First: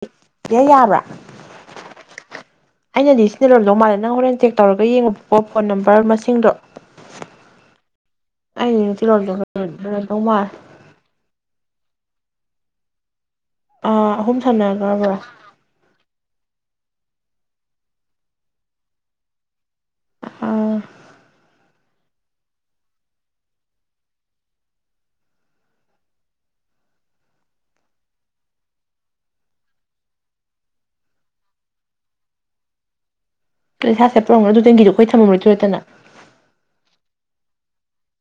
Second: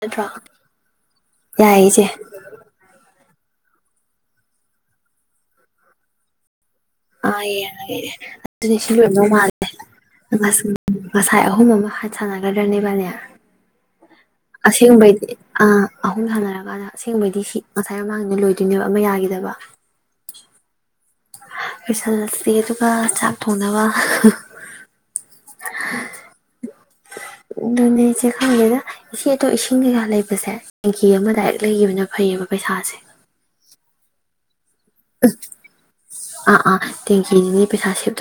ꯅꯠꯇ꯭ꯔꯣ ꯆꯦ ꯌꯥꯕ꯭ꯔꯥ ꯌꯥꯏꯌꯦ ꯏꯆꯦ ꯑꯩꯅꯗꯤ ꯁꯤ [unintelligible] ꯗꯧ ꯃꯥꯜꯂꯦ ꯅꯪ ꯍꯣꯔꯦꯟ ꯆꯦꯛ ꯇꯧꯔꯒ ꯌꯦꯡꯉꯣꯕꯀꯣ ꯐꯣꯟ ꯅꯝꯕꯔ ꯃꯁꯤꯡꯗꯣ ꯑꯥ ꯌꯦꯡꯉꯒꯦ [unintelligible] ꯁꯤ ꯑꯩ ꯂꯣꯏꯔꯝꯗꯧ ꯁꯤꯔꯣꯝꯗꯧ ꯃꯥꯜꯂꯦ ꯃꯥꯜꯂꯦ ꯉꯥꯁ ꯉꯁꯥꯏ ꯑꯍꯨꯝ ꯑꯃ ꯍꯥꯠ ꯁꯟꯅꯒꯗꯔ꯭ꯥꯅꯦ ꯏꯕꯅꯤ [unintelligible] ꯁꯥꯟꯅꯈ꯭ꯔꯕ꯭ꯔꯥ ꯑꯁꯦꯡꯕꯩꯗꯤ ꯑ ꯑꯍꯨꯝ ꯁꯥꯟꯅꯔꯀꯥꯟꯗ ꯑꯁꯦꯡꯕꯩꯗꯤ ꯁꯤ ꯉꯁꯥꯏ ꯑꯃꯃꯥꯡꯅꯤꯅ ꯂꯣꯏꯗꯣꯏꯅꯦꯕ ꯑꯃ ꯌꯥꯈꯤꯗꯕ ꯂꯣꯏꯁꯜꯂꯁꯤ ꯑꯗꯨꯒ ꯆꯥꯛ ꯊꯣꯡꯅꯕ ꯍꯥ ꯑꯗꯨꯅꯦ ꯏꯆꯦ ꯈꯪꯒꯦꯗ ꯏꯆꯦ ꯑꯇꯣ ꯏꯁꯤꯡ ꯀꯩꯀꯥ ꯂꯩꯕꯁꯦ ꯇꯦꯡꯀꯤ ꯑꯃ ꯗꯥꯏꯔꯦꯛ ꯂꯩꯈꯤꯕꯅ ꯐꯩꯌꯦꯕ ꯄꯩꯁꯥꯁꯦ ꯀꯩꯁꯥꯁꯦꯄ꯭ꯔꯣ ꯑꯗꯨ ꯇꯦꯡꯀꯤꯗꯣ ꯑꯩꯈꯣꯏ ꯊꯝꯃꯝꯃꯣꯏꯗꯣꯏ ꯅꯠꯇꯅ ꯑ ꯑꯥ ꯊꯦꯡꯀꯤ [unintelligible] ꯄꯩꯁꯥ ꯁꯦꯚ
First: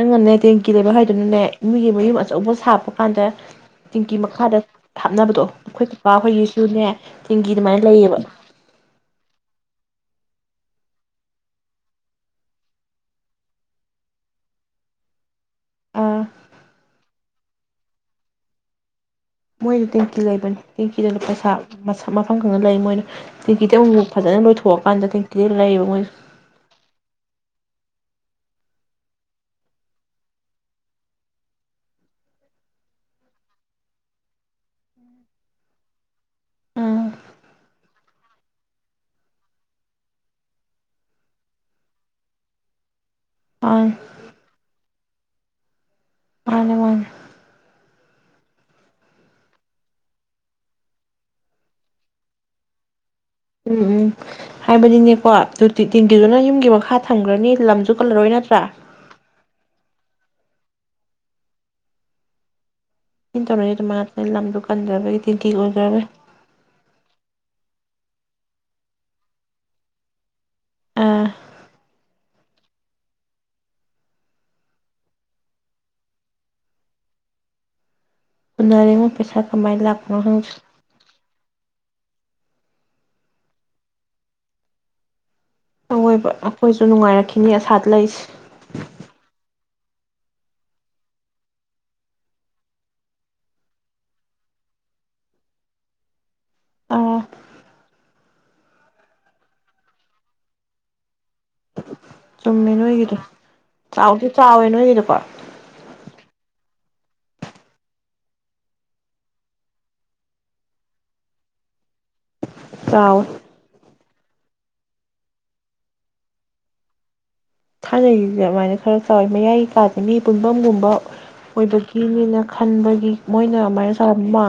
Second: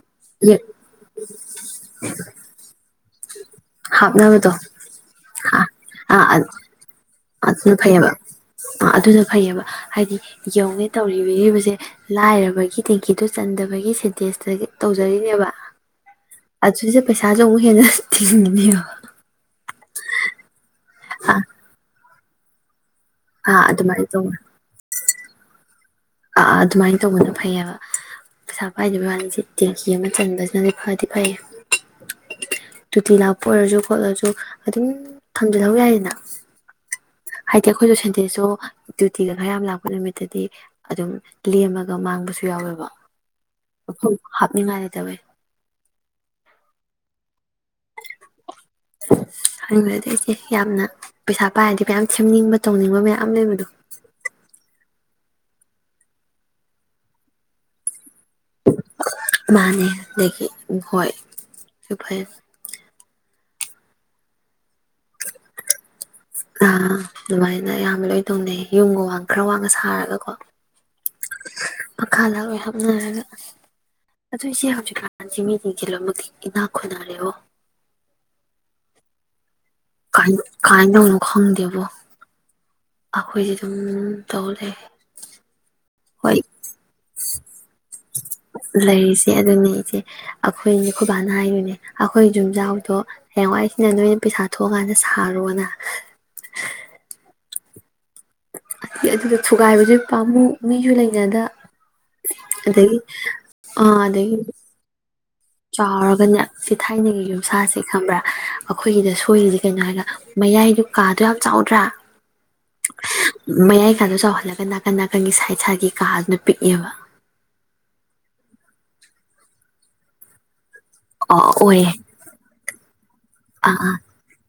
ꯅꯪꯅꯅꯦ ꯇꯦꯡꯀꯤ ꯂꯩꯕ ꯍꯥꯏꯗꯨꯅꯅꯦ ꯃꯤꯒꯤ ꯃꯌꯨꯝ ꯑꯆꯧꯕ ꯁꯥꯞꯕ ꯀꯥꯟꯗ ꯇꯤꯡꯀꯤ ꯍꯥꯞꯅꯕꯗꯣ ꯃꯈꯥꯗ ꯍꯥꯞꯅꯕꯗꯣ ꯑꯥ ꯑꯩꯈꯣꯏ ꯀꯥꯀꯥ ꯑꯥ ꯍꯣꯏꯒꯤꯁꯨꯅꯦ ꯇꯦꯡꯀꯤ ꯑꯗꯨꯅ ꯑꯗꯨꯃꯥꯏꯅ ꯐꯩꯌꯦꯕ ꯂꯩꯌꯦꯕ ꯑ ꯑꯗꯨꯅ ꯐꯩꯌꯦꯕ ꯍꯥꯏ ꯍꯥꯏꯗꯤ ꯌꯦꯡꯎꯅꯤ ꯇꯧꯔꯤꯕꯔꯤꯕꯁꯦ ꯂꯥꯏꯔꯕꯒꯤ ꯇꯦꯡꯀꯤꯗꯣ ꯆꯟꯗꯕꯒꯤ ꯁꯦꯟꯇꯦꯁꯇꯒꯤ ꯇꯧꯖꯔꯤꯅꯦꯕ ꯑꯥ ꯑꯗꯨꯁꯦ ꯄꯩꯁꯥꯁꯨ ꯑꯃꯨꯛ ꯍꯦꯟꯅ ꯊꯤꯡꯒꯅꯦꯕ ꯃꯣꯏꯅ ꯇꯦꯡꯀꯤ ꯂꯩꯕꯅꯦ ꯇꯦꯡꯀꯤꯗ ꯂꯨ ꯄꯩꯁꯥ ꯃꯁꯥ ꯃꯐꯝ ꯈꯪꯅ ꯂꯩ ꯃꯣꯏꯗꯨ ꯑꯥ ꯇꯦꯡꯀꯤꯗ ꯑꯗꯨꯃꯥꯏꯅ ꯑꯃꯨꯛꯛ ꯐꯖꯅ ꯅꯣꯏꯊꯣꯛꯑꯀꯥꯟꯗ ꯇꯦꯡꯀꯤꯗ ꯂꯩꯕ ꯃꯣꯏ ꯑꯥꯥ ꯑꯗꯨꯃꯥꯏꯅ ꯇꯧꯕꯅ ꯐꯩꯌꯦꯕ ꯄꯩꯁꯥ ꯄꯥꯏꯗꯕ ꯋꯥꯅꯤꯁꯦ ꯇꯦꯡꯀꯤ ꯑꯃ ꯆꯟꯕꯁꯤꯅꯗꯤ ꯐꯗꯤ ꯐꯩ ꯇꯣꯇꯤ ꯂꯥꯛꯄ ꯑꯣꯏꯔꯁꯨ ꯈꯣꯠꯂꯁꯨ ꯑꯗꯨꯝ ꯊꯝꯖꯤꯜꯍꯧ ꯌꯥꯏꯌꯦꯅ ꯎꯝ ꯍꯥꯏꯗꯤ ꯑꯩꯈꯣꯏꯁꯨ ꯁꯦꯟꯗꯦꯁꯨ ꯗ꯭ꯌꯨꯇꯤꯒ ꯈꯔ ꯌꯥꯝ ꯂꯥꯛꯄ ꯅꯨꯃꯤꯠꯇꯗꯤ ꯑꯗꯨꯝ ꯂꯦꯝꯃꯒ ꯃꯥꯡꯕꯁꯨ ꯌꯥꯎꯋꯦꯕ ꯃꯥꯅꯦ [unintelligible] ꯇꯃꯦ ꯃꯥꯅꯦ ꯃꯥꯅꯦ ꯍꯥꯏꯅꯤꯡꯕꯗꯤ [unintelligible] ꯌꯥꯝꯅ ꯄꯩꯁꯥ ꯄꯥꯏꯔꯗꯤ ꯃꯌꯥꯝ ꯁꯦꯝꯅꯤꯡꯕ ꯇꯧꯅꯤꯡꯕ ꯃꯌꯥꯝ ꯂꯩꯕꯗꯣ ꯎꯝ ꯎꯝ ꯍꯥꯏ ꯕꯗꯤꯅꯦꯀꯣ ꯇꯤꯟꯒꯤꯗꯨꯅ ꯌꯨꯝꯒꯤ ꯃꯈꯥ ꯊꯝꯈ꯭ꯔꯅꯤ ꯂꯝꯁꯨ ꯀꯜꯂꯔꯣꯏ ꯅꯠꯇ꯭ꯔꯥ ꯃꯥꯥꯟꯅꯦ ꯑꯗꯒꯤ ꯍꯣꯏ ꯐꯩ ꯍꯇꯅꯣꯏꯦꯃ ꯍꯥꯅ ꯂ ꯂꯝꯗꯣ ꯀꯟꯗ꯭ꯔꯕꯒꯤ ꯇꯦꯡꯀꯤ ꯑꯣꯏꯈ꯭ꯔꯕꯩ ꯑ ꯑꯗꯨꯃꯥꯏꯅ ꯌꯥꯝ ꯂꯩ ꯇꯧꯅꯩ ꯌꯨꯝꯒ ꯋꯥ ꯈꯔ ꯋꯥꯡꯅ ꯁꯥꯔꯒꯀꯣ ꯑ ꯃꯈꯥꯗ ꯂꯣꯏ ꯍꯥꯞꯅꯔꯒ ꯑꯗꯨ ꯏꯆꯦ ꯍꯧꯖꯤꯛꯁꯤ ꯃꯤꯁꯤꯡꯁꯦ ꯂꯣꯏꯃꯛꯇꯤ ꯏꯅꯥꯛ ꯈꯨꯅꯔꯦꯕꯣ꯫ ꯎꯅꯔꯉꯣ ꯄꯩꯁꯥ ꯀꯃꯥꯏꯅ ꯂꯥꯛꯄꯅꯣ ꯀꯥꯏ ꯈꯪꯗ꯭ꯔꯦ ꯀꯥꯏꯅꯅꯣ ꯈꯪ ꯗꯦꯕꯣ ꯑꯩꯈꯣꯏꯗꯤ ꯑꯗꯨꯝ ꯇꯧ ꯂꯩꯔꯦ꯫ ꯑꯋꯣꯏꯕ ꯑꯩꯈꯣꯏꯁꯨ ꯅꯨꯡꯉꯥꯏꯔꯛꯈꯤꯅꯤ ꯑꯁꯥꯗ ꯂꯩꯁꯦ ꯁꯦ ꯑꯩꯈꯣꯏꯅꯦ ꯈꯨꯣꯏꯕꯥꯅ ꯍꯥꯏꯔꯤꯅꯦ ꯑꯩꯈꯣꯏ ꯌꯨꯝꯖꯥꯎꯗꯣ ꯍꯌꯦꯡꯋꯥꯏꯁꯤꯅ ꯅꯣꯏꯅ ꯄꯩꯁꯥ ꯊꯣꯛꯑꯀꯥꯟꯗ ꯁꯥꯔꯣꯅ ꯑꯥ ꯑꯗꯨꯗ ꯊꯨꯒꯥꯏꯕꯁꯨ ꯄꯥꯝꯃꯨ ꯃꯤꯁꯨ ꯂꯩꯅꯗ ꯆꯨꯝꯃꯦ ꯑꯗꯒꯤ ꯅꯣꯏꯒꯤꯗ ꯑꯥ ꯆꯥꯎꯗꯤ ꯑꯗꯒꯤ ꯆꯥꯎꯋꯦ ꯅꯣꯏꯒꯤꯗꯀꯣ ꯆꯥꯎꯔꯒꯅꯦ ꯁꯤ ꯊꯥꯏꯅꯒꯤ ꯌꯨꯝꯁꯥꯁꯦ ꯈꯪꯕ꯭ꯔꯥ ꯑꯩꯈꯣꯏꯒꯤꯗ ꯁꯣꯏꯔꯤꯁꯦ ꯀꯩꯅꯣ ꯍꯥꯏꯔꯒ ꯃꯌꯥꯏꯗꯨ ꯀꯥꯗꯣ ꯌꯥꯝ ꯆꯥꯎꯗ꯭ꯔ ꯆꯥꯎ ꯏꯁꯥꯗꯣ ꯆꯥꯎꯍꯜꯂꯒ ꯅꯥꯀꯟ ꯅꯥꯀꯟꯒꯤ ꯁꯥꯏꯇ ꯁꯥꯏꯇ ꯒꯤ ꯀꯥꯗꯨꯅ ꯄꯤꯛꯑꯦꯕ ꯊꯥꯏꯅꯩꯁꯦ ꯑꯗꯨꯃꯥꯏꯅ ꯈꯔ ꯆꯥꯎꯋꯤ ꯃꯌꯥꯏ ꯀꯥꯥꯁꯦ ꯃꯤ ꯄꯨꯟꯐꯝꯒꯨꯝꯕ ꯑꯣ ꯑꯣꯏꯌꯦ ꯑꯣꯏꯕꯒꯤꯅꯤꯅ ꯈꯟꯕꯒꯤ ꯃꯣꯏꯅ ꯑꯥ ꯑꯗꯨꯃꯥꯏꯅ ꯑꯥ ꯆꯥꯎꯔꯝꯕ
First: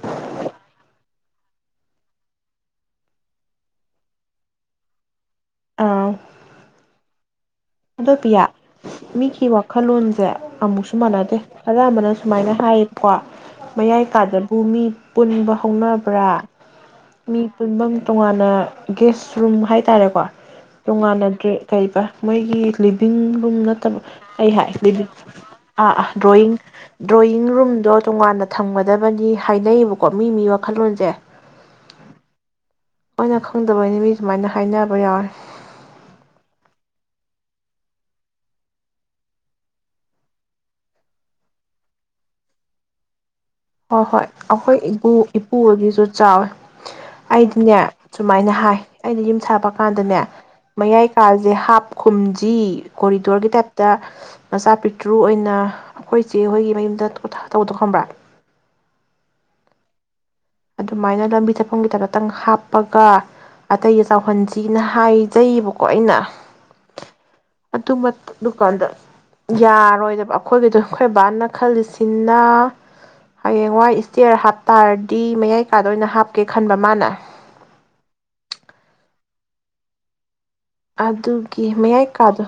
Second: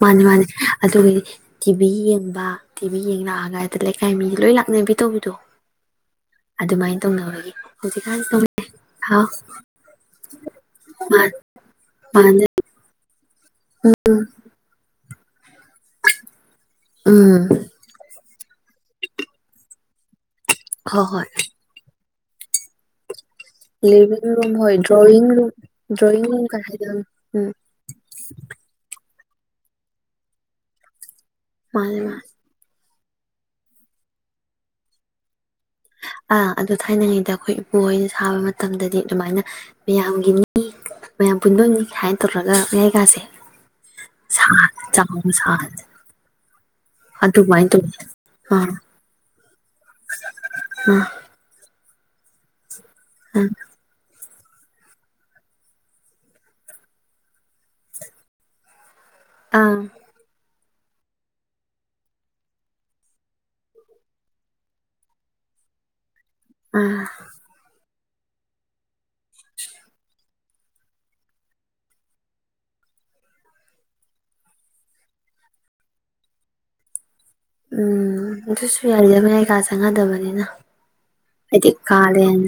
ꯃꯥꯅꯤ ꯃꯥꯅꯤ ꯑꯗꯨꯒꯤꯗꯤ ꯇꯤꯚꯤ ꯌꯦꯡꯕ ꯇꯤꯚꯤ ꯌꯦꯡ ꯂꯥꯛꯑꯒ ꯑꯗꯨꯗꯩ ꯂꯩꯀꯥꯏ ꯃꯤꯗꯤ ꯂꯣꯏ ꯂꯥꯛꯅꯕꯤ ꯇꯧꯕꯤꯗꯣ ꯑꯗꯨꯃꯥꯏꯅ ꯇꯧꯅꯕꯒꯤ ꯍꯧꯖꯤꯛꯀꯥꯟꯁꯤ ꯇꯧ ꯑꯟꯗꯣꯄꯤꯌꯥ ꯍꯥꯎ ꯃꯤꯒꯤ ꯋꯥꯈꯜꯂꯣꯟꯁꯦ ꯑꯃꯨꯛꯁꯨ ꯃꯥ ꯃꯥꯟꯅꯗꯦ ꯑꯅꯝꯕꯅ ꯃꯥꯅꯦ ꯁꯨꯃꯥꯏꯅ ꯍꯥꯏꯌꯦꯕꯀꯣ ꯃꯌꯥꯏ ꯀꯥꯗꯕꯨ ꯃꯤ ꯄꯨꯟꯕ ꯍꯧꯅꯕ꯭ꯔ ꯃꯤ ꯎꯝ ꯄꯨꯟꯐꯝ ꯇꯣꯉꯥꯟꯅ ꯒꯦꯁ ꯔꯨꯝ ꯍꯥꯏꯇꯥꯔꯦꯀꯣ꯫ ꯍꯣꯏ ꯍꯣꯏ ꯇꯣꯡꯉꯥꯟꯅꯗ꯭ꯔꯦ ꯀꯩꯕ ꯃꯣꯏꯒꯤ ꯂꯤꯕꯤꯡ ꯔꯨꯝ ꯅꯠꯇꯕ ꯂꯤꯚꯡ ꯑꯩ ꯔꯨꯝ ꯍꯥꯏ ꯍꯣꯏ ꯗ꯭ꯔꯣꯋꯤꯡ ꯔꯨꯝ ꯑꯥ ꯑꯥ ꯗ꯭ꯔꯣꯋꯤꯡ ꯔꯨꯝ ꯗ꯭ꯔꯣꯌꯤꯡ ꯀ ꯍꯥꯏꯗꯅ ꯗ꯭ꯔꯣꯌꯤꯡ ꯎꯝ ꯔꯨꯝꯗꯣ ꯇꯣꯉꯥꯟꯅ ꯊꯝꯒꯗꯕꯅꯤ꯫ ꯍꯥꯏꯅꯩꯌꯦꯕꯀꯣ ꯃꯤ ꯃꯤ ꯋꯥꯈꯜꯂꯣꯟꯁꯦ ꯃꯥꯅꯦ ꯃꯥꯅꯦ ꯑꯩꯏꯅ ꯈꯪꯗꯕꯅꯤ ꯃꯤ ꯁꯨꯃꯥꯏꯅ ꯍꯥꯏꯅꯕ ꯌꯥꯎꯋꯦ ꯑꯥ ꯑꯗꯨ ꯊꯥꯏꯅꯉꯩꯗ ꯑꯩꯈꯣꯏ ꯏꯄꯨꯍꯣꯏꯅ ꯁꯥꯕ ꯃꯇꯝꯗꯗꯤ ꯑꯗꯨꯃꯥꯏꯅ ꯃꯌꯥꯝꯒꯤꯅꯤ ꯃꯌꯥꯝ ꯄꯨꯟꯕꯝꯅꯤ ꯍꯥꯏꯅ ꯇꯧꯔꯒ ꯃꯌꯥꯏ ꯀꯥꯁꯦ ꯍꯣꯏ ꯍꯣꯏ ꯑꯩꯈꯣꯏ ꯏꯄꯨꯒꯤꯁꯨ ꯆꯥꯎꯋꯦ ꯑꯗꯨꯃꯥꯏꯅ ꯑꯩꯗꯤꯅꯦ ꯇꯧꯋꯤ ꯁꯨꯃꯥꯏꯅ ꯑꯥ ꯍꯥꯏ ꯑꯩꯅ ꯌ ꯊꯕꯛ ꯀꯥꯟꯗꯅꯦ ꯑꯥ ꯃꯌꯥꯏ ꯀꯥꯥꯁꯦ ꯍꯥꯞꯄ ꯈꯨꯝꯖꯤ ꯑꯥ ꯀꯣꯔꯤꯗꯣꯔꯒꯤ ꯇꯥꯏꯞꯇ ꯃꯆꯥ ꯄꯤꯛꯇ꯭ꯔꯨ ꯑꯣꯏꯅ ꯑꯩꯈꯣꯏꯁꯦ ꯍꯣꯏꯒꯤ ꯃꯌꯨꯝꯗ ꯄꯣꯊ ꯇꯧꯗꯣ ꯈꯡꯕ꯭ꯔꯥ ꯑꯥ ꯑꯗꯨꯃꯥꯏꯅ ꯂꯝꯕꯤ ꯊꯠꯐꯝꯒꯤꯗ ꯈꯇꯪ ꯍꯥꯞꯄꯒ ꯑꯇꯩꯒ ꯆꯥꯎꯍꯟꯁꯤꯅ ꯍꯥꯏꯖꯩꯌꯦꯕꯀꯣ ꯑꯩꯅ ꯎꯝ ꯑꯗꯨꯃ ꯗꯨꯀꯥꯟꯗ ꯌꯥꯔꯣꯏꯗꯕ ꯑꯩꯈꯣꯏꯒꯤꯗꯣ ꯑꯩꯈꯣꯏ ꯕꯕꯥꯅ ꯈꯜꯂꯤꯁꯤꯅ ꯍꯌꯦꯡꯋꯥꯏ ꯏꯁꯇꯦꯌꯔ ꯍꯥꯞꯇꯥꯔꯗꯤ ꯗꯤ ꯃꯌꯥꯏ ꯀꯥꯗ ꯑꯣꯏꯅ ꯍꯥꯞꯀꯦ ꯈꯟꯕ ꯃꯥꯅ ꯎꯝ ꯑꯗꯨꯁꯨ ꯌꯥꯔꯤꯗ ꯃꯌꯥꯏ ꯀꯥ ꯆꯪꯅꯗꯕꯅꯤꯅ ꯑꯗꯨꯒꯤ ꯍꯥꯏꯗꯤ ꯃꯌꯥꯏ ꯀꯥꯂꯦꯟ ꯀꯥꯗꯣ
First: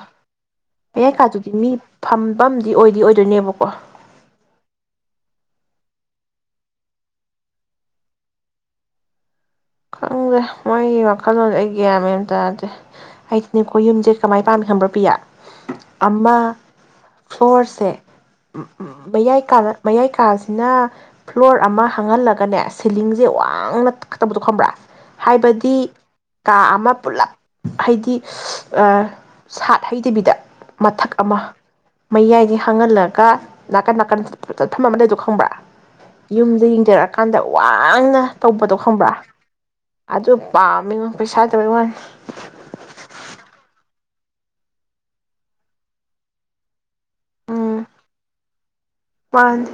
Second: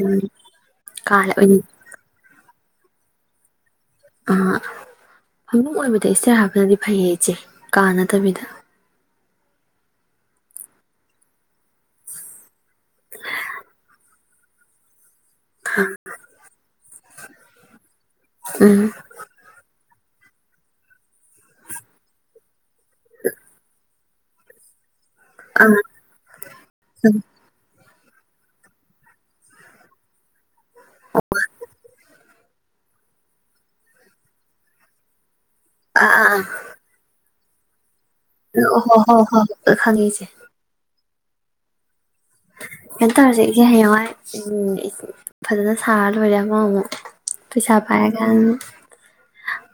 ꯃꯌꯥꯏ ꯀꯥꯂꯦ ꯀꯥꯗꯨꯗꯤ ꯑꯣꯏꯅ ꯃꯤ ꯐꯝꯐꯝ ꯗꯤ ꯑꯣꯏꯗꯤ ꯑꯣꯏꯗꯣꯏꯅꯦꯕꯀꯣ ꯑ ꯐꯃꯨꯡ ꯑꯣꯏꯕꯗ ꯏꯁꯇꯦꯌꯔ ꯍꯥꯞꯄꯅꯗꯤ ꯐꯩꯌꯦ ꯏꯆꯦ ꯀꯥ ꯅꯠꯇꯕꯤꯗ꯫ ꯈꯪꯗ꯭ꯔꯦ ꯃꯣꯏꯒꯤ ꯋꯥꯈꯜꯂꯣꯟꯖꯦ ꯑꯩ ꯒ꯭ꯁꯥꯟ ꯃꯦꯟꯑꯃ ꯇꯥꯗꯦ ꯍꯥꯏꯗꯤꯅꯦꯀꯣ ꯌꯨꯝꯁꯦ ꯀꯃꯥꯏ ꯄꯥꯝꯃꯤ ꯈꯪꯕ꯭ꯔ ꯄꯤꯌꯥ ꯑꯃ ꯐꯁꯦ ꯎꯝ ꯩꯌꯥ ꯑꯩ ꯀꯔ ꯃꯌꯥꯏ ꯀꯥꯁꯤꯅ ꯐ꯭ꯂꯣꯔ ꯑꯃ ꯍꯥꯡꯍꯜꯂꯒꯅꯦ ꯁꯤꯂꯤꯡꯁꯦ ꯋꯥꯡꯅ ꯊꯛꯕꯗ ꯈꯪꯕꯔ ꯑꯥ ꯍꯥꯏꯕꯗꯤ ꯀꯥ ꯑꯃ ꯄꯨꯜꯂꯞ ꯍꯥꯏꯗꯤ ꯑꯥ ꯁꯥꯠ ꯍꯩꯇꯕꯤꯗ꯫ ꯃꯊꯛ ꯑꯃ ꯃꯌꯥꯏꯁꯦ ꯍꯥꯡꯍꯜꯂꯒ ꯅꯥꯀꯟ ꯅꯥꯀꯟ ꯆꯠꯐꯝ ꯑꯃ ꯂꯩꯗꯣ ꯈꯪꯕ꯭ꯔꯥ ꯑꯥ ꯑꯥ ꯌꯨꯝꯗ ꯌꯦꯡꯖꯔꯛꯑ [unintelligible] ꯋꯥꯡꯅ ꯑꯣ ꯍꯣ ꯍꯣ ꯍꯣ ꯈꯪꯉꯦ ꯏꯆꯦ ꯑꯖ ꯄ ꯄꯩꯁꯥ ꯇꯧꯕ ꯋꯥꯅꯤ ꯀꯩꯅꯣ ꯇꯧꯔꯁꯦ ꯏꯆꯦ ꯍꯌꯦꯡꯋꯥꯏ ꯎ ꯐꯖꯅ ꯁꯥꯔ ꯂꯣꯏꯔꯦ ꯑꯃꯛ ꯑꯃꯨꯛ ꯄꯩꯁꯥ ꯄꯥꯏꯔꯒꯥꯟ ꯃꯟꯅꯦ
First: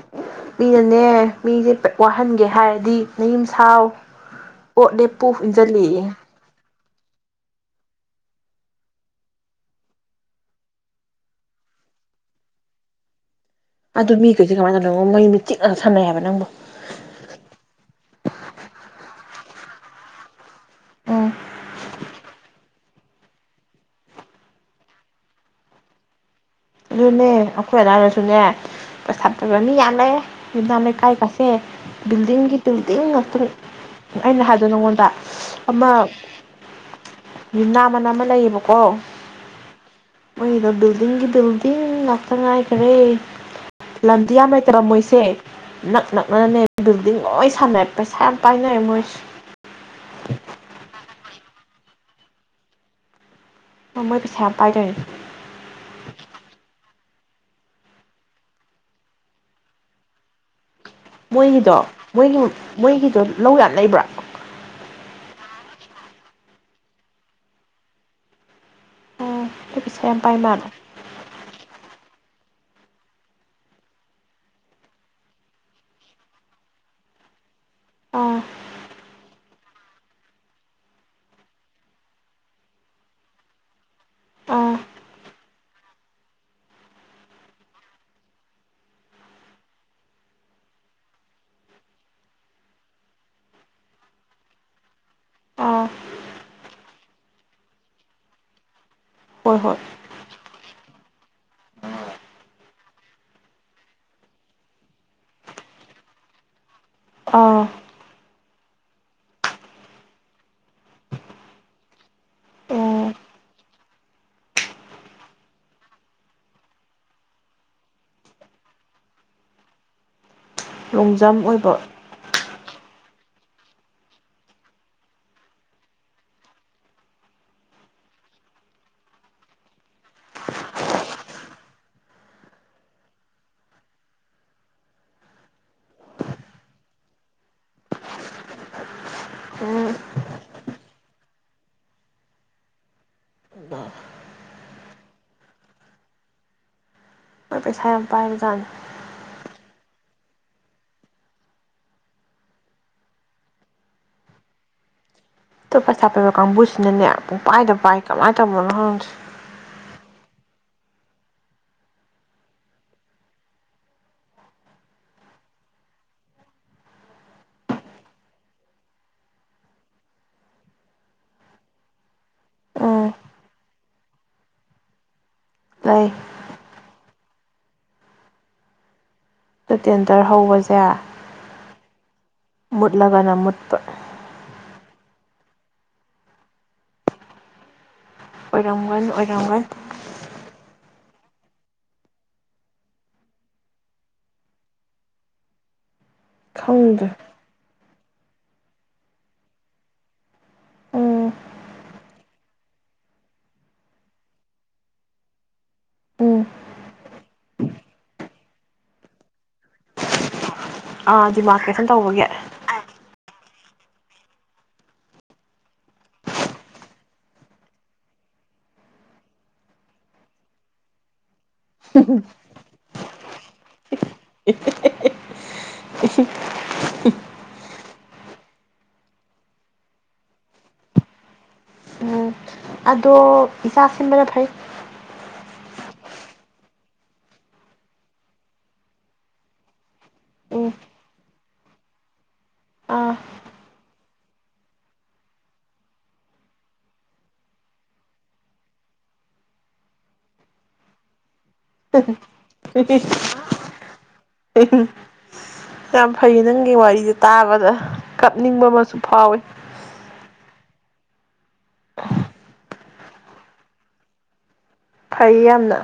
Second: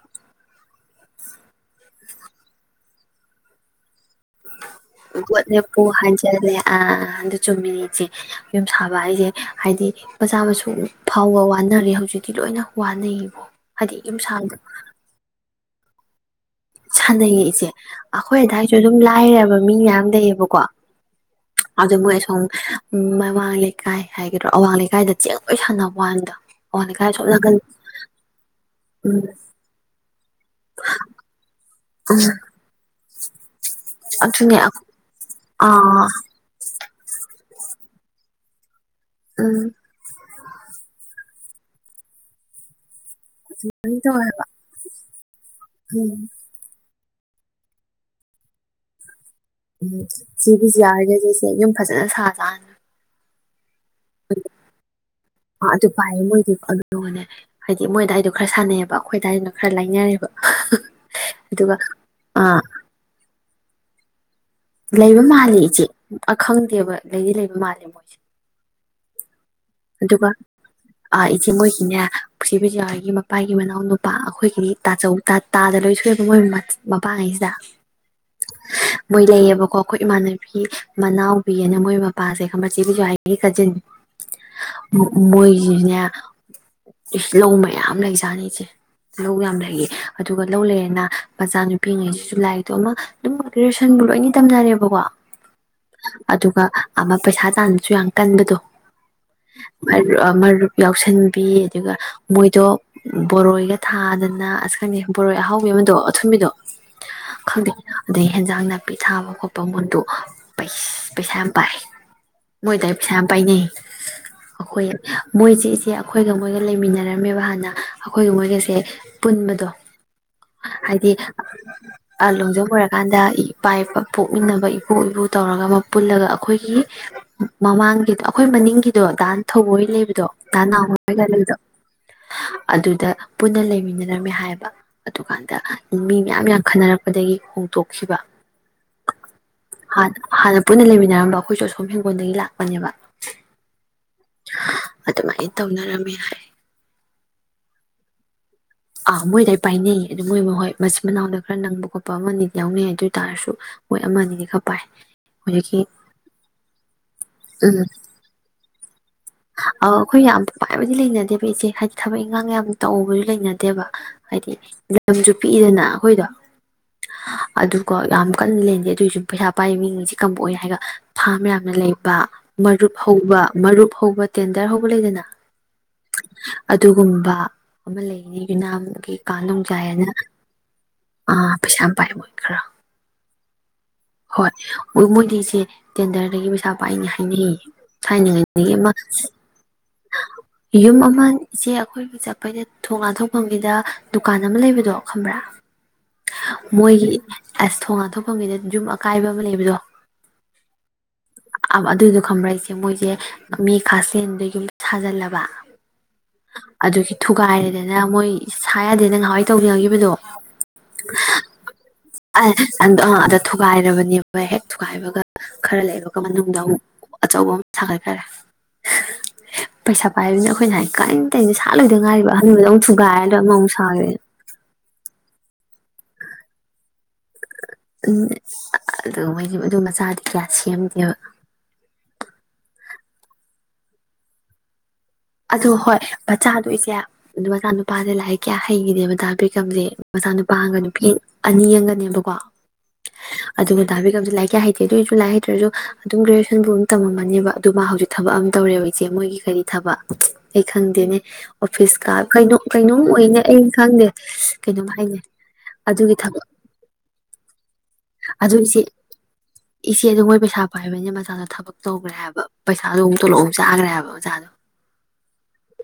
ꯃꯤꯅꯅꯦ ꯃꯤꯁꯦ ꯄꯥ ꯋꯥꯍꯟꯒꯦ ꯍꯥꯏꯔꯗꯤ ꯅꯌꯨꯝ ꯁꯥꯎ [unintelligible] ꯏꯖꯟꯂꯌꯦ ꯑꯗ ꯆꯨꯝꯃꯤꯅꯤꯠꯁꯦ ꯌꯨꯝ ꯁꯥꯕ ꯍꯥꯏꯁꯦ ꯍꯥꯏꯗꯤ ꯃꯆꯥꯥ ꯃꯁꯨ ꯐꯥꯎꯕ ꯋꯥꯅꯔꯦ ꯍꯧꯖꯤꯛꯇꯤ ꯂꯣꯏꯅ ꯋꯥꯅꯩꯌꯦꯀꯣ ꯑꯗꯨ ꯃꯤꯈꯩꯗꯤ ꯀꯃꯥꯏꯅ ꯇꯧꯗꯣꯏꯕ ꯃꯣꯏ ꯃꯤꯆꯤꯛ ꯁꯝ ꯂꯩ ꯍꯥꯏꯕ ꯅꯪꯕꯨ ꯁꯥꯟꯅꯩꯌꯦꯏꯆꯦ ꯑꯩꯈꯣꯏ ꯑꯗꯥꯏꯁꯨ ꯑꯗꯨꯝ ꯂꯥꯏꯔꯕ ꯃꯤ ꯃꯌꯥꯝ ꯂꯩꯌꯦꯕꯀꯣ ꯎꯝ ꯑꯗꯨꯗꯣ ꯃꯣꯏ ꯁꯣꯝ ꯃꯃꯥꯡ ꯂꯩꯀꯥꯏ ꯍꯥꯏꯒꯗ꯭ꯔꯥ ꯑꯋꯥꯡ ꯂꯩꯀꯥꯏꯗ ꯆꯦꯡ ꯂꯣꯏ ꯁꯥꯟꯅꯕ ꯋꯥꯥꯟꯗ ꯑꯗꯨꯅꯦ ꯑꯩꯈꯣꯏ ꯑꯗꯥꯏꯗꯁꯨꯅꯦ ꯎꯝ ꯄꯩꯊꯥꯞꯇꯕ ꯃꯤ ꯌꯥꯝ ꯂꯩ ꯌꯨꯝꯅꯝ ꯂꯩꯀꯥꯏꯀꯁꯦ ꯕꯤꯜꯗꯤꯡꯒꯤ ꯇꯤꯜꯗꯤꯡ ꯉꯛ ꯇ꯭ꯔꯦ ꯑꯩꯅ ꯑꯗꯨꯅꯦ ꯍꯥꯏꯗꯣ ꯅꯉꯣꯟꯗ ꯑꯃ ꯑꯥ ꯌꯨꯝꯅꯥꯃꯟ ꯑꯃ ꯂꯩꯌꯦꯕꯀꯣ ꯎꯝ ꯃꯩꯅ ꯕꯤꯗꯤꯡꯒꯤ ꯏꯤꯟ ꯉꯥꯛꯇ ꯉꯥꯏꯈꯔꯦ ꯇꯧꯋꯦ ꯍꯥꯏꯕ ꯂꯟꯗꯤꯌꯥ ꯃ ꯇꯔꯃꯣꯁ ꯆꯩ ꯅꯛ ꯎꯝ ꯅꯛꯅꯅꯅꯦ ꯕꯤꯜꯗꯤꯡ ꯂꯣꯏ ꯁꯥꯟꯅꯩ ꯄꯩꯁꯥ ꯌꯥꯝ ꯄꯥꯏꯅꯩꯔꯦ ꯃꯣꯏꯁꯦ ꯎꯝ ꯆꯦ ꯕꯤꯖ꯭ꯌꯥ ꯍꯣꯏꯒꯁꯦ ꯌꯨꯝ ꯐꯖꯅ ꯁꯥ ꯖꯥꯠꯅꯦ ꯃꯣꯏ ꯄꯩꯁꯥ ꯌꯥꯝ ꯄꯥꯏꯗꯥꯏꯅꯦ ꯑ ꯑꯗꯨꯒꯥꯏꯌꯦ ꯃꯣꯏꯗꯤ ꯑꯗꯨꯒꯅꯦ ꯍꯥꯏꯗꯤ ꯃꯣꯏ ꯑꯗꯥꯏꯗꯣ ꯈꯔ ꯁꯥꯟꯅꯩꯌꯦꯕ ꯑꯈꯣꯏꯗꯗꯥꯏꯗꯨꯅ ꯈꯔ ꯂꯥꯏꯅꯔꯦꯕ ꯑꯗꯨꯒ ꯃꯣꯏꯒꯤꯗꯣ ꯃꯣꯏꯒꯤ ꯑ ꯃꯣꯏꯒꯤꯗꯣ ꯂꯧ ꯌꯥꯅꯤ ꯂꯩꯕ꯭ꯔꯥ ꯂꯩꯕ ꯃꯥꯜꯂꯦ ꯏꯆꯦ ꯑ ꯈꯪꯗꯦꯕ ꯂꯩꯗꯤ ꯂꯩꯕ ꯃꯥꯜꯂꯦ ꯑꯣ ꯄꯩꯁꯥ ꯌꯥꯝ ꯄꯥꯏ ꯃꯥꯜꯂꯦ ꯆꯦ ꯃꯣꯏꯒꯤꯅꯦ ꯆꯦ ꯕꯤꯖ꯭ꯌꯥ ꯍꯣꯏꯒꯤ ꯃꯄꯥꯒꯤ ꯃꯅꯥꯎ ꯅꯨꯄꯥ ꯑꯩꯈꯣꯏꯒꯤꯗꯤ ꯇꯥꯆꯧ ꯇꯥꯗ ꯂꯣꯏ ꯊꯣꯛꯑꯦꯕ ꯃꯣꯏ ꯃꯄꯥꯡꯒꯩꯁꯤꯗ ꯑꯥ ꯃꯣꯏ ꯂꯩꯌꯦꯕ ꯑꯈꯣꯏ ꯏꯃꯥꯟꯅꯕꯤ ꯃꯅꯥꯎꯕꯤ ꯑꯅ ꯃꯣꯏ ꯃꯄꯥꯁꯦ ꯈꯪꯕ ꯆꯦ ꯕꯤꯖ꯭ꯌꯥ ꯍꯣꯏꯒꯤ ꯀꯖꯤꯟ ꯑꯥ ꯃꯣꯏ ꯁꯤꯁꯤꯅꯦ ꯏꯁ ꯂꯧ ꯃꯌꯥꯝ ꯂꯩꯖꯥꯅꯤ ꯏꯆꯦ ꯂꯧ ꯌꯥꯝ ꯂꯩꯌꯦ ꯑꯗꯨꯒ ꯂꯧ ꯂꯩꯔꯦꯅ ꯃꯆꯥꯅꯨꯄꯤꯉꯩꯁꯤꯁꯨ ꯂꯥꯏꯔꯤꯛꯇꯣ ꯑꯃ ꯑꯗꯨꯝ ꯒ꯭ꯔꯦꯖꯨꯌꯦꯁꯟ ꯂꯣꯏꯅ ꯇꯝꯅꯔꯦꯕꯀꯣ ꯑꯥ ꯑꯗꯨꯒ ꯑꯃ ꯄꯩꯁꯥ ꯁꯨ ꯌꯥꯝ ꯀꯟꯕꯗꯣ ꯍꯣꯏ ꯍꯣꯏ ꯃꯔ ꯑ ꯃꯔꯨꯞ ꯌꯥꯎꯁꯟ ꯕꯤ ꯑꯗꯨꯒ ꯃꯣꯏꯗꯣ ꯕꯣꯔꯣꯏꯒ ꯊꯥꯗꯅ ꯑꯁ ꯈꯪꯗꯦ ꯕꯣꯔꯣꯏ ꯑꯍꯥꯎꯕꯤꯗꯣ ꯑꯃꯗꯣ ꯑꯊꯨꯝꯕꯤꯗꯣ ꯑꯥ ꯈꯪꯗꯦ ꯑꯗꯩ ꯍꯦꯟꯖꯥꯡ ꯅꯥꯄꯤ ꯊꯥꯕ ꯈꯣꯠꯄ ꯃꯣꯏꯗꯣ ꯄꯩꯁꯥ ꯌꯥꯝ ꯄꯥꯏ ꯃꯣꯏꯗꯥꯏ ꯄꯩꯁꯥ ꯎꯝ ꯌꯥꯝ ꯄꯥꯏꯅꯩ ꯑꯩꯈꯣꯏ ꯃꯣꯏꯁꯦ ꯏꯆꯦ ꯑꯩꯈꯣꯏꯒ ꯃꯣꯏꯒ ꯂꯩꯃꯤꯟꯅꯔꯝꯃꯦꯕ ꯍꯥꯟꯅ ꯑꯩꯈꯣꯏꯒ ꯃꯣꯏꯒꯁꯦ ꯄꯨꯟꯕꯗꯣ ꯍꯥꯏꯗꯤ ꯂꯣꯡꯖꯝ ꯑꯣꯏꯕ ꯑ ꯂꯣꯡꯖꯝ ꯑꯣꯏꯔꯀꯥꯟꯗ ꯏꯄꯥ ꯏꯄ ꯄꯣꯛꯃꯤꯟꯅꯕ ꯏꯄꯨ ꯏꯄꯨ ꯇꯧꯔꯒ ꯑꯃ ꯄꯨꯜꯂꯒ ꯑꯩꯈꯣꯏꯒꯤ ꯃꯃꯥꯡꯒꯤꯗ ꯑꯩꯈꯣꯏ ꯃꯅꯤꯡꯒꯤ ꯁꯤꯗꯣ ꯗꯥꯟ ꯊꯧꯕ ꯍꯣꯏ ꯂꯩꯕꯗꯣ ꯗꯥ ꯅꯥꯎ ꯍꯣꯏꯒ ꯂꯩꯗꯣ ꯑꯗꯨꯗ ꯄꯨꯟꯅ ꯂꯩꯃꯤꯟꯅꯔꯝꯃꯦ ꯍꯥꯏꯕ ꯑꯗꯨꯀꯥꯟꯗ ꯃꯤ ꯃꯌꯥꯝ ꯌꯥꯝ ꯈꯟꯅꯔꯛꯄꯗꯒꯤ ꯍꯣꯡꯗꯣꯛꯈꯤꯕ ꯎꯝ ꯍꯥꯟꯅ ꯍꯥꯟꯅ ꯄꯨꯟꯅ ꯂꯩꯃꯤꯟꯅꯔꯝꯕ ꯑꯩꯈꯣꯏꯁꯨ ꯑꯁꯣꯝ ꯍꯤꯡꯒꯣꯜꯗꯒꯤ ꯂꯥꯛꯄꯅꯦꯕ ꯃꯣꯏ ꯑꯗꯨꯃꯥꯏ ꯇꯧꯅꯔꯝꯃꯦ ꯍꯥꯏ ꯃꯣꯏ ꯄꯩꯁꯥ ꯌꯥꯝ ꯄꯥꯏꯕ ꯖꯥꯅꯤ ꯑꯥ ꯃꯣꯏꯗꯥꯏ ꯄꯥꯏꯅꯩꯌꯦ ꯑꯗꯨ ꯃꯣꯏ ꯃꯥ ꯍꯣꯏ ꯃꯆꯤꯟ ꯃꯅꯥꯎꯗ ꯈꯔ ꯅꯪꯕ ꯈꯣꯠꯄ ꯑꯃꯅꯤ ꯌꯥꯎꯅꯩ ꯑꯗꯨ ꯑꯣꯏ ꯇꯥꯔꯁꯨ ꯃꯣꯏ ꯑꯃꯅꯤꯗꯤ ꯈꯔ ꯄꯥꯏ ꯇꯣ ꯍꯧꯖꯤꯛꯀꯤ ꯄꯩꯁꯥ ꯄꯥꯏꯕ ꯀꯥꯡꯕꯨꯁꯤꯅꯅꯦ ꯄꯨꯡ ꯄꯥꯏꯗ ꯎꯝ ꯄꯥꯏ ꯀꯃꯥꯏꯅ ꯇꯧꯕꯅ ꯈꯪꯗꯦ ꯑ ꯑꯩꯈꯣꯏ ꯌꯥꯝ ꯄꯥꯏꯕꯗꯤ ꯂꯩꯅꯗꯦꯕ ꯏꯆꯦ ꯍꯥꯏꯗꯤ ꯊꯕꯛ ꯏꯪꯈꯥꯡ ꯌꯥꯝ ꯇꯧꯕꯁꯨ ꯂꯩꯅ ꯅꯠꯇꯦꯕ ꯍꯥꯏꯗꯤ ꯂꯝꯁꯨ ꯄꯤꯛꯏꯗꯅ ꯑꯩꯈꯣꯏꯗꯣ ꯑꯗꯨꯒ ꯌꯥꯝ ꯀꯟꯅ ꯂꯩꯅꯟꯗꯦ ꯑꯗꯨꯏꯁꯨ ꯄꯩꯁꯥ ꯄꯥꯏ ꯃꯤꯁꯤ ꯀꯝꯕ ꯑꯣꯏ ꯍꯥꯏꯔꯒ ꯐꯥꯝ ꯌꯥꯝꯅ ꯂꯩꯕ ꯃꯔꯨꯞ ꯎꯝ ꯍꯧꯕ ꯃꯔꯨꯞ ꯍꯧꯕ ꯇꯦꯟꯗꯔ ꯍꯧꯕ ꯂꯩꯗꯅ ꯂꯩ ꯑꯗꯨꯒꯨꯝꯕ ꯑꯃ ꯂꯩꯅꯤ ꯅꯥꯝꯒꯤ ꯀꯥ ꯑꯗꯨ ꯅꯣꯡꯖꯥꯏ ꯑꯅ ꯇꯦꯟꯗꯔ ꯍꯧꯕꯁꯦ ꯑꯥ ꯄꯩꯁꯥ ꯌꯥꯝ ꯄꯥꯏ ꯃꯣꯏ ꯈꯔ ꯃꯨꯠꯂꯒꯅ ꯃꯨꯠꯄ ꯍꯣꯏ ꯃꯣꯏ ꯃꯣꯏꯗꯤ ꯏ ꯇꯦꯟꯗꯔꯗꯒꯤ ꯄꯩꯁꯥ ꯄꯥꯏꯅꯤ ꯍꯥꯏꯅ ꯍꯥꯏꯅꯤꯡꯉꯥꯏꯅꯤ ꯑꯃ ꯑꯣꯏꯔꯝꯒꯅꯤ ꯑꯣꯏꯔꯝꯒꯅꯤ ꯌꯨꯝ ꯑꯃ ꯏꯆꯦ ꯑꯩꯈꯣꯏꯕꯨ ꯆꯠꯄꯩꯗ ꯊꯣꯡ ꯂꯥꯟꯊꯣꯛꯐꯝꯒꯤꯗ ꯗꯨꯀꯥꯟ ꯑꯃ ꯂꯩꯕꯗꯣ ꯈꯕ꯭ꯔꯥ ꯈꯪꯗꯦ ꯃꯣꯏꯒꯤ ꯑꯁꯊꯣ ꯉꯥꯗ ꯃꯐꯝꯒꯤꯗ ꯌꯨꯝ ꯑꯀꯥꯏꯕ ꯑꯃ ꯂꯩꯕꯗꯣ ꯎꯝ ꯑꯗꯨꯏꯗꯣ ꯈꯪꯕ꯭ꯔ ꯏꯁꯦ ꯃꯣꯏꯁꯦ ꯃꯤ ꯈꯥꯥꯁꯦꯟꯗ ꯌꯨꯝ ꯁꯥꯖꯤꯜꯂꯕ ꯎꯝ ꯑꯗꯨꯒꯤ ꯊꯨꯒꯥꯏꯔꯦꯗꯅ ꯃꯣꯏ ꯁꯥ ꯌꯥꯗꯦꯅ ꯉꯍꯥꯟꯋꯥꯏ ꯇꯧꯅꯤꯡꯉꯈꯤꯕꯗꯣ ꯑꯥ ꯗꯤꯃꯥꯔꯀꯦꯁꯟ ꯇꯧꯕꯒꯤ ꯑ ꯑ ꯊ ꯊꯨꯒꯥꯏꯔꯕꯅꯦꯕ ꯍꯦꯛ ꯊꯨꯒꯥꯏꯕꯒ ꯈꯔ ꯂꯩꯕꯒ ꯃꯅꯨꯡꯗ ꯑꯃꯨ ꯑꯆꯧꯕ ꯑꯃ ꯁꯥꯒꯠꯈꯔꯦ ꯄꯩꯁꯥ ꯄꯥꯏꯕꯅꯤꯅ ꯑꯩꯈꯣꯏꯅ ꯍꯥꯏ ꯀꯥꯏꯅ ꯇꯩꯅ ꯁꯠ ꯂꯣꯏꯗ ꯉꯥꯏꯔꯤꯕ ꯑꯟꯥꯟꯕꯗꯧꯛ ꯊꯨꯒꯥꯏꯔꯒ ꯑꯃꯧꯛ ꯁꯥꯒꯦ [inaudible] ꯎꯝ ꯑꯗꯨꯒ ꯃꯣꯏꯗꯤ ꯑꯗꯨ ꯃꯆꯥꯗꯤ ꯀꯌꯥ ꯁꯦꯝꯗꯦꯕ ꯎꯝ ꯑꯗꯣ ꯏꯆꯥ ꯁꯤꯟꯕꯅ ꯐꯩ ꯑꯗꯣ ꯍꯣꯏ ꯃꯆꯥꯗꯣꯏꯁꯦ ꯃꯆꯥꯅꯨꯄꯥꯁꯦ ꯂꯥꯏꯔꯤꯛ ꯀꯌꯥ ꯍꯩꯈꯤꯗꯦꯕ ꯗꯥꯥ ꯕꯤꯀꯝ ꯁꯦ ꯎꯝ ꯃꯆꯥꯅꯨꯄꯥꯒ ꯅꯨꯄꯤ ꯑꯅꯤ ꯑꯪꯒꯅꯦꯕꯀꯣ ꯑꯥ ꯑꯗꯨꯒ ꯗꯥꯕꯤꯀꯝꯁꯦ ꯂꯥꯏꯔꯤꯛ ꯀꯌꯥ ꯍꯩꯇꯦ ꯑꯗꯨꯏꯁꯨ ꯂꯥꯏꯔꯤꯛ ꯍꯩꯇ꯭ꯔꯁꯨ ꯑꯗꯨꯝ ꯒ꯭ꯔꯦꯖꯨꯋꯦꯁꯟꯕꯨꯥꯎ ꯑꯃ ꯇꯃꯝꯃꯅꯦꯕ ꯑꯗꯨ ꯃꯥ ꯍꯧꯖꯤꯛ ꯊꯕꯛ ꯑꯃꯝ ꯇꯧꯔꯦꯕ ꯏꯆꯦ ꯃꯣꯏꯒꯤ ꯀꯔꯤ ꯊꯕꯛ ꯑꯩ ꯈꯪꯗꯦꯅꯦ ꯑꯣꯐꯤꯁꯀ ꯀꯩꯅ ꯀꯩꯅꯣꯝꯅꯦ ꯑꯩꯅ ꯈꯪꯗꯦ ꯀꯩꯅꯣꯝ ꯍꯥꯏꯅꯦ ꯌꯥꯝ ꯑꯗꯨꯒꯤ ꯐꯩꯌꯦ ꯊꯕꯛ ꯅꯪꯒꯤ ꯋꯥꯔꯤꯁꯦ ꯇꯥꯕꯗ ꯀꯞꯅꯤꯡꯕ ꯑꯗꯨꯒꯤꯆꯦ ꯑꯃꯁꯨ ꯐꯥꯎꯋꯤ ꯏꯆꯦ ꯑꯗꯨ ꯃꯣꯏ ꯄꯩꯁꯥ ꯄꯥꯏ ꯐꯦꯕ ꯃꯆꯥꯗ ꯊꯕꯛ ꯇꯧꯈ꯭ꯔꯦ ꯍꯥꯏꯕ ꯄꯩꯁꯥꯗꯣ ꯑꯃꯨꯛ ꯇꫭꯂꫭꯞ ꯆꯒꯥꯔꯦ ꯍꯥꯏꯕ ꯑꯣꯖꯥꯗꯣ ꯐꯩ ꯌꯥꯝꯅ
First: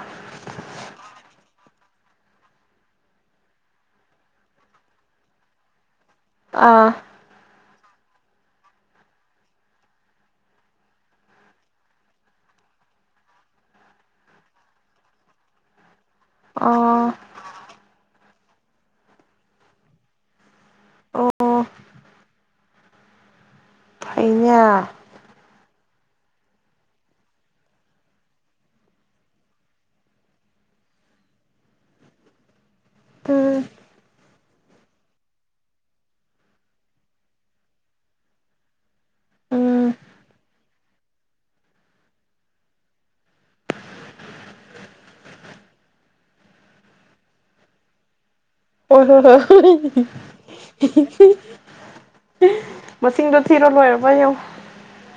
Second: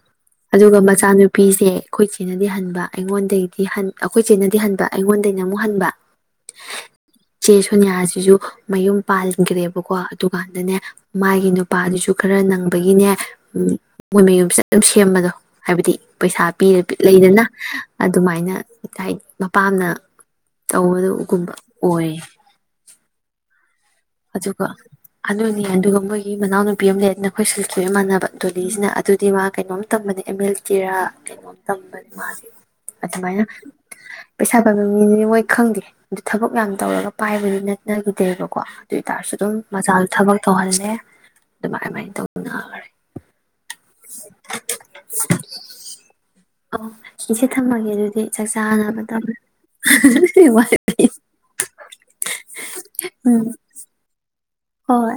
ꯅꯨꯄꯤꯁꯦ ꯑꯩꯈꯣꯏ ꯆꯦꯅꯗꯤ ꯍꯟꯕ ꯑꯩꯉꯣꯟꯗꯩꯗꯤ ꯑꯩꯈꯣꯏ ꯆꯦꯅꯗꯤ ꯍꯟꯕ ꯑꯩꯉꯣꯟꯗꯩꯅ ꯑꯃꯨꯛ ꯍꯟꯕ ꯑꯥ ꯁꯨꯅꯤꯌꯥꯁꯤꯁꯨ ꯃꯌꯨꯝ ꯄꯥꯟꯈ꯭ꯔꯦꯕꯀꯣ ꯑꯗꯨꯀꯥꯟꯗꯅꯦ ꯃꯥꯒꯤ ꯅꯨꯄꯥꯗꯨꯁꯨ ꯈꯔ ꯅꯪꯕꯒꯤꯅꯦ ꯎꯝ ꯃꯣꯏ ꯃꯌꯨꯝꯁꯤꯗ ꯑꯗꯨꯝ ꯁꯦꯝꯕꯗꯣ ꯍꯥꯏꯕꯗꯤ ꯄꯩꯁꯥ ꯄꯤ ꯑꯥ ꯂꯩꯗꯅ ꯑꯗꯨꯃꯥꯏꯅ ꯃꯄꯥꯝꯅ ꯑꯣ ꯇꯧꯕꯗꯒꯨꯝꯕ ꯑꯣꯏꯌꯦ ꯑꯗꯨꯒ ꯐꯩꯅꯦ ꯑꯗꯨꯒ ꯃꯣꯏꯒꯤ ꯃꯅꯥꯎꯅꯨꯄꯤ ꯑꯃ ꯂꯩꯔꯗꯤ ꯅꯈꯣꯏ ꯁꯤꯜꯊꯣꯛꯑ ꯃꯥꯟꯅꯕ ꯗꯣꯂꯤꯁꯤꯅ ꯑꯗꯨꯗꯤ ꯃꯥ ꯀꯩꯅꯣꯝ ꯇꯝꯕꯅꯦ ꯑꯦꯝ ꯑꯦꯜ ꯇꯦꯔꯥ ꯀꯩꯅꯣꯝ ꯇꯝꯕꯅꯦ ꯃꯥꯁꯦ ꯑꯗꯨꯃꯥꯏꯅꯥ ꯎꯝ ꯄꯩꯁꯥ ꯄꯥꯏꯕ ꯃꯤꯅꯤꯅꯤ ꯃꯣꯏ ꯈꯪꯗꯦ ꯑꯗꯨ ꯊꯕꯛ ꯌꯥꯝ ꯇꯧꯔꯒ ꯄꯥꯏꯕꯗꯤ ꯅꯠꯅꯈꯤꯗꯦꯕꯀꯣ ꯑꯗꯨ ꯑꯣꯏꯇꯥꯔꯁꯨ ꯑꯗꯨꯝ ꯎꯝ ꯃꯆꯥꯗꯨ ꯊꯕꯛ ꯇꯧꯍꯜꯂꯦ ꯑꯗꯨꯃꯥꯏꯃꯥꯏꯅ ꯇꯧꯅꯔꯦ ꯑꯣ ꯏꯆꯦ ꯊꯝꯃꯒꯦ ꯑꯗꯨꯗꯤ ꯆꯥꯛ ꯍꯣꯏ ꯆꯥꯅꯕ ꯇꯧ ꯍꯣꯏ ꯍꯣꯏ ꯃꯁꯤꯡꯗꯣ ꯎꯝ ꯊꯤꯔꯣ ꯂꯣꯏ [unintelligible] ꯍꯣꯏ